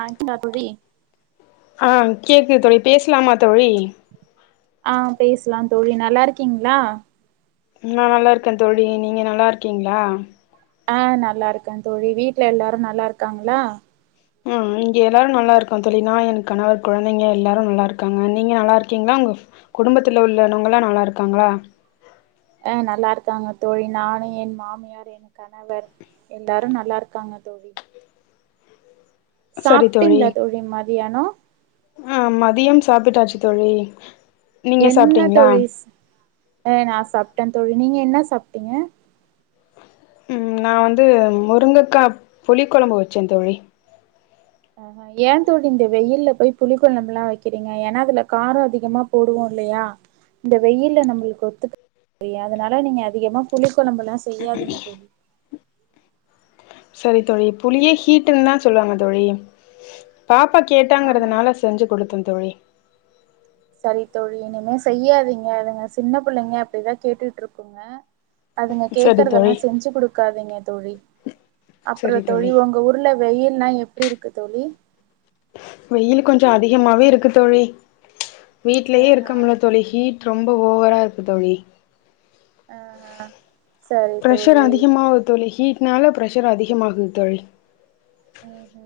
ஆ சாபுபி ஆஹ் கேக்குது தோழி பேசலாமா தோழி ஆஹ் பேசலாம் தோழி நல்லா இருக்கீங்களா நங நல்லா இருக்கேன் தோழி நீங்க நல்லா இருக்கீங்களா ஆஹ் நல்லா இருக்கேன் தோழி வீட்டு்ல எல்லாரு நல்லா இருக்காங்களா ம் இங்க எல்லாரும் நல்லா இருக்கும் தோழி நா என் கணவர் குழந்தைங்க எல்லாரும் நல்லா இருக்காங்க நீங்க நல்லா இருக்கீங்களா உங்க குடும்பத்துல உள்ளவங்களாம் நல்லா இருக்காங்களா அஹ் நல்லா இருக்காங்க தோழி நானும் என் மாமியார் என் கணவர் எல்லாரும் நல்லா இருக்காங்க தோழி சரி சாப்பிட்டீங்களா தோழி மதியானம் ஆஹ் மதியம் சாப்பிட்டாச்சு தோழி நீங்க என்ன சாப்ட்டீங்களா தோழி அஹ் நான் சாப்பிட்டேன் தோழி நீங்க என்ன சாப்பிட்டீங்க உம் நான் வந்து முருங்கைக்கா புழி குழம்பு வச்சேன் தோழி ஆஹஹ ஏன் தோழி இந்த வெயில்ல போய் புளி குழம்பு எல்லாம் வைக்கிறீங்க ஏன்னா அதுல காரம் அதிகமா போடுவோம் இல்லையா இந்த வெயில் நம்மளுக்கு ஒத்துக்க அதனால நீங்க அதிகமா புளி குழம்பு எல்லாம் செய்யாதீங்க தோழி சரி தோழி புளியே ஹீடுன்னு தான் சொல்லுவாங்க தோழி பாப்பா ஆமாம் கேட்டாங்கிறதுனால செஞ்சு குடுத்தேன் தோழி சரித்தோழி இனிமே செய்யாதீங்க அதுங்க சின்ன பிள்ளைங்க அப்படிதான் கேட்டுட்டு இருக்கோங்க அதுங்க சரி தோழி கேக்குறதெல்லாம் செஞ்சு குடுக்காதிங்க தோழி சரி அப்புறத்தோழி தோழி உங்க ஊர்ல வெயில்லாம் எப்டி இருக்கு தோழி வெயில் கொஞ்சம் அதிகமாவே இருக்கு தோழி வீட்டிலேயே இருக்க முடில தோழி ஹீட் ரொம்ப ஓவராக இருக்கு தோழி அ அ பிரஷர் அதிகமா ஆவுது தோழி ஹீட் நால ப்ரெஷர் அதிகமாகு தோழி அ ஹ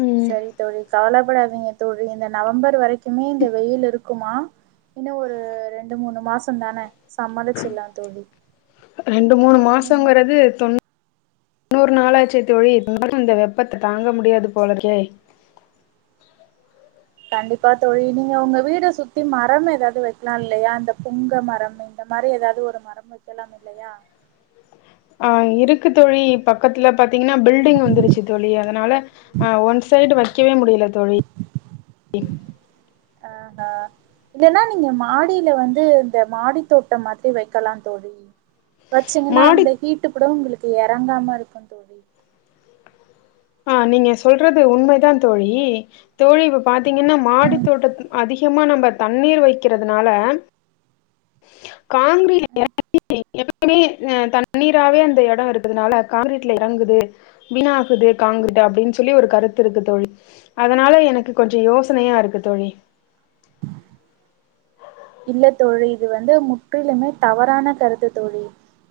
ம் சரி தோழ கவலபடாதீங்க தோழி இந்த நவம்பர் வரைக்குமே இந்த வெயில் இருக்குமா இன்னும் ஒரு ரெண்டு மூணு மாசம் தானே ரெண்டு மூணு ஆ நீங்க மாசங்கிறது தொண்ணு முன்னூறு நாலாய்ட்சி தோழி இந்த வெப்பத்தை தாங்க முடியாது போலக்கே கண்டிப்பா தோழி நீங்க உங்க வீடு சுத்தி மரம் எதாவது வைக்கலாம் இல்லையா இந்த புங்க மரம் இந்த மாரி ஏதாவது ஒரு மரம் வைக்கலாம் இல்லையா ஆஹ் இருக்கு தோழி பக்கத்துல பாத்தீங்கன்னா பில்டிங் வந்துருச்சு தோழி அதனால ஒன் சைடு வச்ச வைக்கவே முடில தோழி ழி ஆஹா இல்லைன்னா நீங்க மாடியில வந்து இந்த மாடி தோட்டம் மாத்திரி வைக்கலா தோழி வச்சுங்கன்னா மாடி அந்த ஹீட்டு கூட உங்களுக்கு இறங்காம இருக்கும் தோழி ஆஹ் நீங்க சொல்றது உண்மைதான் தோழி தோழி இப்ப பாத்து திங்கன்ன மாடி தோட்டது அதி முக்கியமா நம்ம தண்ணீர் வைக்கிறதுனால காங்கிரீட் எப்பமே தண்ணீரவே அந்த இடம் இருக்குதுனால காங்கிரீட்ல இறங்குது வீணாகுது காங்கிட்ட அப்டின்னு சொல்லி ஒரு கருத்து இருக்கு தோழி அதனால எனக்கு கொஞ்சம் யோசனையா இருக்கு தோழி இல்ல தொழி இது வந்து முற்றிலுமே தவறான கருத்துத்து தோழி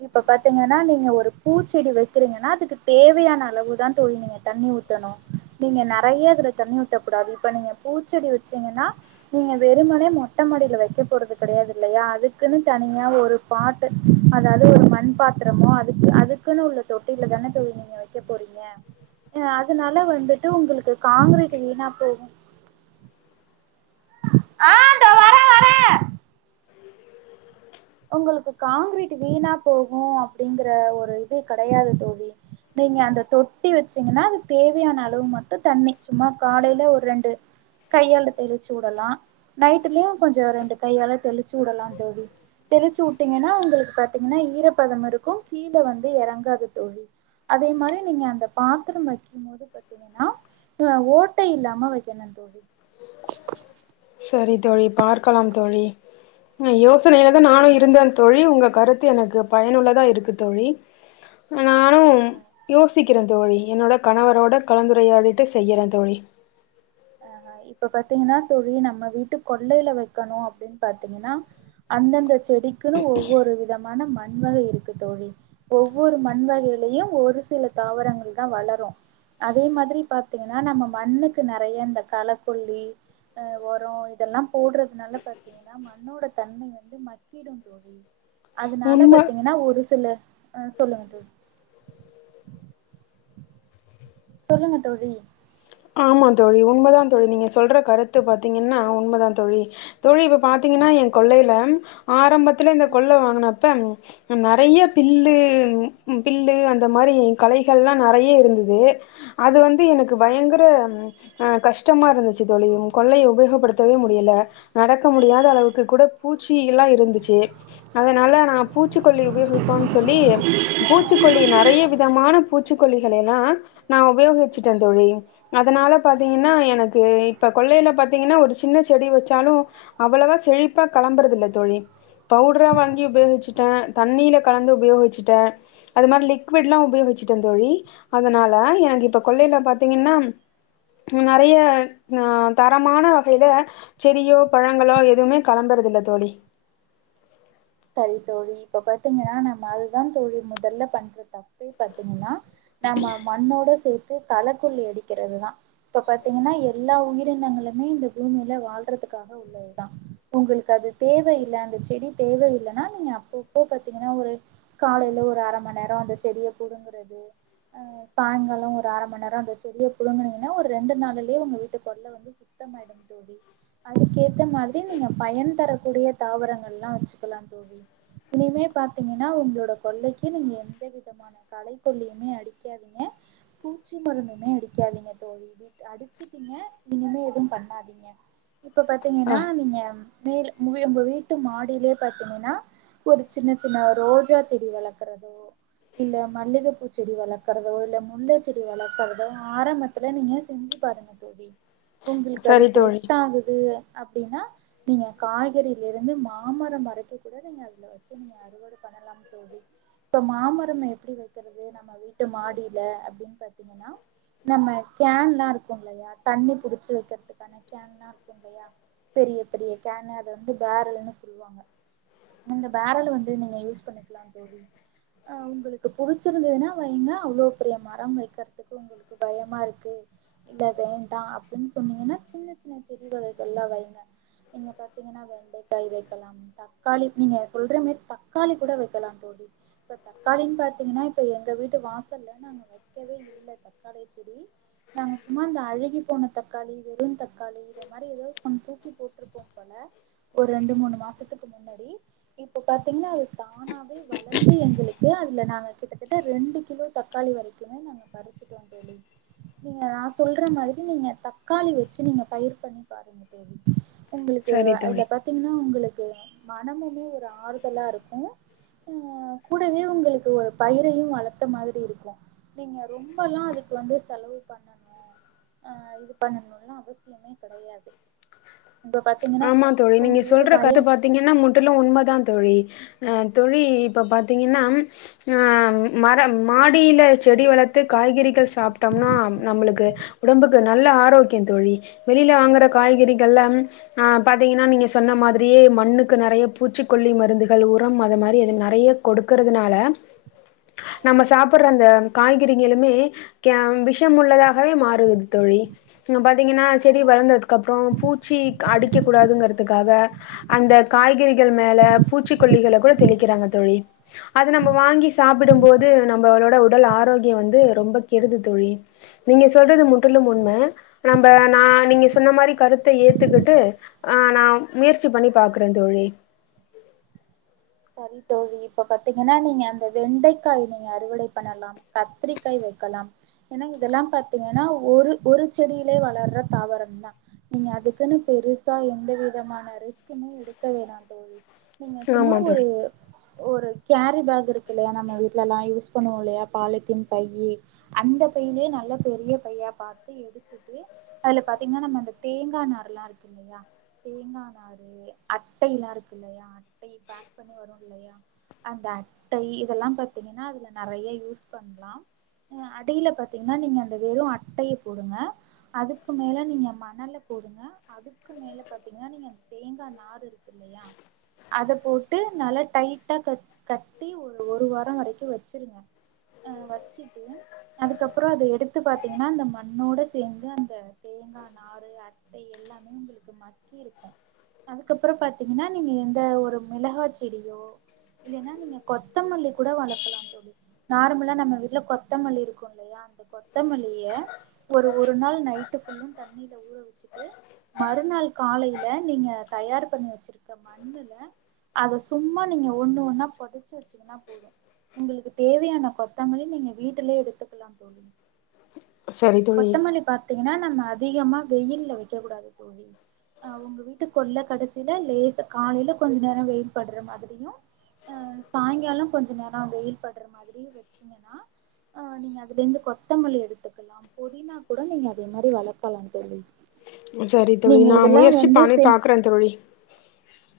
இப்ப பாத்தீங்கன்னா நீங்க ஒரு பூச்செடி வைக்கிறீங்கன்னா அதுக்கு தேவையான அளவுதான் தொழி நீங்க தண்ணி ஊத்தணும் நீங்க நிறைய அதுல தண்ணி ஊத்தக்கூடாது இப்ப நீங்க பூச்செடி வச்சீங்கன்னா நீங்க வெறும்மனே மொட்டமாடில வைக் விட்டுப் போறது கெடையாது இல்லையா அதுக்குன்னு தனியா ஒரு பாட்டு அதாவது ஒரு மண்பாத்திரமோ அதுக்கு அதுக்குன்னு உள்ள தொட்டில தான தோழி நீங்க வக்க போறீங்க அஹ் அதுனால வந்துட்டு உங்களுக்கு காங்கிரீட் வீணா போகும் ஆஹ் தோ வரேன் வரேன் உங்களுக்கு காங்கிரீட் வீணா போகும் அப்டிங்கிற ஒரு இது கெடையாது தோழி நீங்க அந்த தொட்டி வச்சீங்கன்னா அதுக்கு தேவையான அளவு மட்டும் தண்ணி சும்மா காலேல ஒரு ரெண்டு கையால தெளிச்சு வுடலாம் நைட்டுமு கொஞ்சம் ரெண்டு கையால தெளிச்சு வுடலாம் தோழி தெளுச்சு வுட்டீங்கன்னா உங்களுக்கு பாத்தீங்கன்னா ஈரப்பதம் இருக்கும் கீழ வந்து இறங்காது தோழி அதே மாரி நீங்க அந்த பாத்திரம் வைக்கும் போது பாத்தீங்கன்னா ஆஹ் ஓட்ட இல்லாம வக்கணும் தோழி சரி தோழி பார்க்கலாம் தோழி ஆஹ் யோசனைல தான் நானும் நீங்க இருந்தேன் தோழி உங்க கருத்து எனக்கு பயனுள்ளதா இருக்கு தோழி நானும் யோசிக்கிறேன் தோழி என்னோட கணவரோட கலந்துரையாடிட்டு செய்யறேன் தோழி இப்ப பாத்தீங்கன்னா தோழி நம்ம வீட்டு கொள்ளையில வைக்கணும் அப்டின்னு பாத்தீங்கன்னா அந்தந்த செடிக்குன்னு ஒவ்வொரு விதமான மண் வகை இருக்கு தோழி ஒவ்வொரு மண் வகையிலயும் ஒரு சில தாவரங்கள் தான் வளரும் அதே மாதிரி பாத்தீங்கன்னா நம்ம மண்ணுக்கு ந நெறைய இந்த களக்கொல்லி அஹ் உரம் இதெல்லாம் போட்றதுனால பாத்தீங்கன்னா மண்ணோட தன்மை வந்து மக்கீடும் தோழி அதுனால உண்ம பாத்தீங்கன்னா ஒரு துல்ல ஆஹ் சொல்லுங்க தோழி சொல்லுங்க தோழி ஆமா தோழி உண்மதான் தோழி நீங்க சொல்ற கருத்து பாத்தீங்கன்னா உண்மதான் தோழி தோழி இப்போ பாத்திங்கன்னா என் கொல்லைல ஆரம்பத்துல இந்த கொள்ளை வாங்கினப்ப நெறைய பில்லு பில்லு அந்த மாரி கலைகள்லாம் நெறைய இருந்தது அது வந்து எனக்கு பயங்கர ஆஹ் கஷ்டமா இருந்துச்சு தோழி கொள்ளைய உபயோகப்படுத்தவே முடியல நடக்க முடியாத அளவுக்கு கூட பூச்சி எல்லாம் இருந்துச்சு அதனால நான் பூச்சிக்கொல்லி உபயோகிப்போம்ன்னு சொல்லி பூச்சிக்கொல்லி நெறைய விதமான பூச்சிக்கொல்லிகளேலாம் நான் உபயோகிச்சுட்டேன் தோழி அதனால பாத்தீங்கன்னா எனக்கு இப்ப கொள்ளேல பாத்தீங்கன்னா ஒரு சின்ன செடி வச்சாலும் அவ்வளவா செழிப்பா கெளம்புறது இல்ல தோழி பவுடரா வாங்கி உபயோகிச்சுட்டேன் தண்ணீல கலந்து உபயோகிச்சுட்டேன் அது மாரி லிக்விட்ல்லாம் உபயோகிச்சுட்டேன் தோழி அதனால எனக்கு இப்ப கொள்ளேல பாத்தீங்கன்னா நெறைய ஆஹ் தரமான வகையில செடியோ பழங்களோ எதுவுமே கிளம்புறது இல்ல தோழி சரி தோழி இப்ப பாத்தீங்கன்னா நம்ம அதுதான் தோழி முதல்ல பண்ற தப்பே பாத்தீங்கன்னா நம்ம மண்ணோட சேத்து களக்கொல்லி அடிக்கிறது தான் இப்ப பாத்தீங்கன்னா எல்லா உயிரினங்களுமே இந்த பூமில வாழ்றதுக்காக உள்ளதுதான் உங்களுக்கு அது தேவயில்ல அந்த செடி தேவயில் இல்லனா நீங்க அப்பப்போ பாத்தீங்கன்னா ஒரு காலேல ஒரு அர மண் நேரம் அந்த செடிய புடுங்குறது அஹ் சாங்காலம் ஒரு அர மண் நேரம் அந்த செடிய புடுங்குனீங்கன்னா ஒரு ரெண்டு நாளேலயே உங்க வீட்டு கொள்ள வந்து சுத்தமாயிடும் தோழி அதுக்கேத்த மாரி நீங்க பயன் தரக்கூடிய தாவரங்கள் எல்லாம் வச் கலாம் தோழி இனிமே பாத்தீங்கன்னா உங்களோட கொள்ளைக்கு நீங்க எந்த விதமான களை கொல்லியுமே அடிக்காதீங்க பூச்சி மருந்துமே அடிக்காதீங்க தோழி வி் அடிச்சுட்டீங்க இனிமே எதுவும் பண்ணாதீங்க இப்ப ஆ பாத்தீங்கன்னா நீங்க மேல் மு உங்க வீட்டு மாடிலயே பாத்தீங்கன்னா ஒரு சின்ன சின்ன ரோஜா செடி வளக்குறதோ இல்ல மல்லிகைப்பூ செடி வளக்கறதோ இல்ல முல்ல செடி வளக்குறதோ ஆரம்பத்துல நீங்க செஞ்சு பாருங்க தோழி உங்களுக்கு அது சரி தோழி செட் ஆகுது அப்படின்னா நீங்க காய்கறில இருந்து மாமர ம வக்கக்கூட அதுல நீங்க வச்சு நீங்க அறுவட பண்ணலாம் தோழி இப்ப மாமரம் எப்டி வைக்கிறது நம்ம வீட்டு மாடில அப்டின்னு பாத்தீங்கன்னா நம்ம கேன்ல்லாம் இருக்கு இல்லையா தண்ணி புடிச்சு வைக்கிறதுக்கான கேன்ல்லாம் இருக்கு இல்லையா பெரிய பெரிய கேன் அது வந்து பேரல்னு சொல்லுவாங்க இந்த பேரல வந்து நீங்க யூஸ் பண்ணிக்கலாம் தோழி ஆஹ் உங்களுக்கு புடிச்சிருந்ததுன்னா வைங்க அவ்ளோ பெரிய மரம் வைக்கிறதுக்கு உங்களுக்கு பயமா இருக்கு இல்ல வேண்டாம் அப்டின்னு சொன்னீங்கன்னா சின்ன சின்ன செடி வகைகள்லாம் வைங்க நீங்க பாத்தீங்கன்னா வெண்டைக்காய் வைக்கலாம் தக் தக்காளி நீங்க சொல்ற மாரி தக்காளி கூட வைக்கலாம் தோழி இப்ப தக்காளின்னு பாத்தீங்கன்னா இப்ப எங்க வீட்டு வாசல்ல நாங்க வைக்கவே இல்ல தக்காளி செடி நாங்க சும்மா இந்த அழுகி போன தக்காளி வெறும் தக்காளி இத மாரி ஏதோ சம் தூக்கி போட்ருப்போம் போல ஒரு ரெண்டு மூணு மாசத்துக்கு க்கு முன்னாடி இப்ப பாத்தீங்கன்னா அது தானாவே வளந்து எங்களுக்கு அதுல நாங்க கிட்டத்தட்ட ரெண்டு கிலோ தக்காளி வரைக்குமே நாங்க பறிச்சுட்டோம் தோழி நீங்க நான் சொல்ற மாரி நீங்க தக்காளி வச்சு நீங்க பயிர் பண்ணி பாருங்க தோழி உங்களுக்கு சரி தோழி அதுல பாத்தீங்கன்னா உங்களுக்கு கோ [unintelligible] மனமுமே ஒரு ஆறுதலா இருக்கும் அஹ் கூடவே உங்களுக்கு ஒரு பயிரையும் வளத்த மாதிரி இருக்கும் நீங்க ரொம்பல்லாம் அதுக்கு வந்து செலவு பண்ணணும் ஆஹ் இது பண்ணணும்லாம் அவசியமே கெடையாது இப்ப பாத்தீங்கன்னா ஆமாந் தோழி நீங்க உங்க ஊரு சொல்ற கத வயல் பாத்தீங்கன்னா முன் முற்றிலும் உண்மதான் தோழி அஹ் தோழி இப்ப பாத்தீங்கன்னா ஆஹ் மரம் மாடியில செடி வளர்த்து காய்கறிகள் சாப்பிட்டோம்னா நம்மளுக்கு உடம்புக்கு நல்ல ஆரோக்யம் தோழி வெளில வாங்குற காய்கறிகள்ல ஆஹ் பாத்தீங்கன்னா நீங்க சொன்ன மாதிரியே மண்ணுக்கு நெறைய பூச்சிக்கொல்லி மருந்துகள் உரம் அது மாரி அது நெறைய கொடுக்கறதுனால நம்ம சாப்புடுற அந்த காய்கறிகளுமே கேஹ் விஷம் உள்ளதாகவே மாறுது தோழி நம்ப பாத்தீங்கன்னா செடி ஆமா தோழி வளந்ததுக்கு அப்றம் பூச்சி அடிக்கக் கூடாதுங்கிறதுக்காக அந்த காய்கறிகள் மேல பூச்சிக்கொல்லிகள கூட தெளிக்கிறாங்க தோழி அது நம்ம வாங்கி சாப்டும்போது நம்மளோட உடல் ஆரோக்யம் வந்து ரொம்ப கெடுது தோழி நீங்க சொல்றது முற்றிலும் உண்ம நம்ப நா நீங்க சொன்ன மாரி கருத்தை ஏத் த்துக்கிட்டு ஆஹ் நா முயற்சி பண்ணி பாக்குறே தோழி சரி தோழி இப்ப பாத்திங்கன்னா நீங்க அந்த வெண்டைக்கா நீங்க அறுவடை பண்ணலாம் கத்திரிக்கா வைக்கலாம் ஏன்னா இதெல்லாம் பாத்தீங்கன்னா ஒரு ஒரு செடியிலே வளர்ற தாவரம்தா நீங்க அதுக்குன்னு பெருசா எந்த விதமான ரிஸ்க்குமே எடுக்க வேணா தோழி நீங்க சும்மா ஒரு வித ஒரு கேரி பேக் இருக்குல்லையா நம்ம வீட்டுலாம் யூஸ் பண்ணுவோம் இல்லயா பாலித்தீன் பைய்யி அந்த பைய்யிலயே நல்ல பெரிய பையா பாத்து எடுத்துட்டு அதுல பாத்தீங்கன்னா நம்ம அந்த தேங்கா நார்ல்லாம் இருக்கு இல்லையா தேங்கா நாறு அட்டை லாம் இருக்கு இல்லையா அட்டை பே க் பண்ணி வரும் இல்லியா அந்த அட்டை இதெல்லாம் பாத்தீங்கன்னா அதுல நறைய யூஸ் பண்லாம் ஆஹ் அடில பாத்தீங்கன்னா நீங்க அந்த வெறும் அட்டைய போடுங்க அதுக்கு மேல நீங்க மணல போடுங்க அதுக்கு மேல பாத்தீங்கனா நீங்க தேங்கா நாறு இருக்குல்லையா அத போட் ட்டு நல்லா டைட்டா கட் கட்டி ஒரு ஒரு வாரம் வரைக்கு வச்சிருங்க அஹ் வச்சுட்டு அதுக்கப்றம் அத எடுத்து பாத்தீங்கன்னா அந்த மண்ணோட சேந்து அந்த தேங்கா நாறு அட்டை எல்லாமே உங்களுக்கு மக்கி இருக்கு அதுக்கப்புறம் பாத்தீங்கன்னா நீங்க எந்த ஒரு மிளகா செடியோ இல்லன்னா நீங்க கொத்தமல்லி கூட வளக்கலா தோழி நார்மலா நம்ம வீட்ல கொத்தமல்லி இருக்கும் இல்லையா அந்த கொத்தமல்லிய ஒரு ஒரு நாள் நைட்டு ஃபுல்லும் தண்ணியில ஊற வச்சுட்டு மறுநாள் காலையில நீங்க தயார் பண்ணி வச்சிருக்குற மண்ணுல அத சும்மா நீங்க ஒண்ணு ஒன்னா பொதாச்சு வச்சீங்கன்னா போதும் உங்களுக்கு தேவையான கொத்தமல்லி நீங்க வீட்டுலயே எடுத்துக்கலா தோழி சரி தோழி கொத்தமல்லி பாத்தீங் ஏன்னா நம்ம அதிகமா வெயில்ல வைக்கக் கூடாது தோழி் அஹ் உங்க வீட்டு கொள்ள கடைசியில லேச காலையில கொஞ்ச நேரம் வெயில் படுற மாத்ரியும் அஹ் சாயங்காலம் கொஞ்ச நேரம் வெயில் படுற மாத்ரியும் வச்சீங்கன்னா அஹ் நீங்க அதுல இருந்து கொத்தமல்லி எடுத்துக்கலா புதினா கூட நீங்க அதே மாரி வளக்கலா தோழி சரித்தோழி நீங்க நா இதெல்லா முயற்சி வந்து பண்ணி சே பாக்குறே தோழி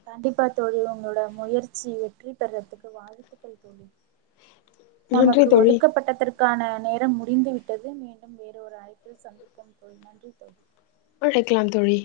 கண்டிப்பா [unintelligible] தோழி ஒங்களோட முயற்ச்சி வெற்றி பெற்றத்துக்கு வாழ்த்துக்கள் தோழி நன்றி நமக்கு தோழி ஒதுக்கப்பட்டதற்கான நே ரம் முடிந்து விட்டது மீண்டும் வேற ஒரு அழைப்பில் சந்திப்போம் தோழி நன்றி தோழி அழைக்கலாம் தோழி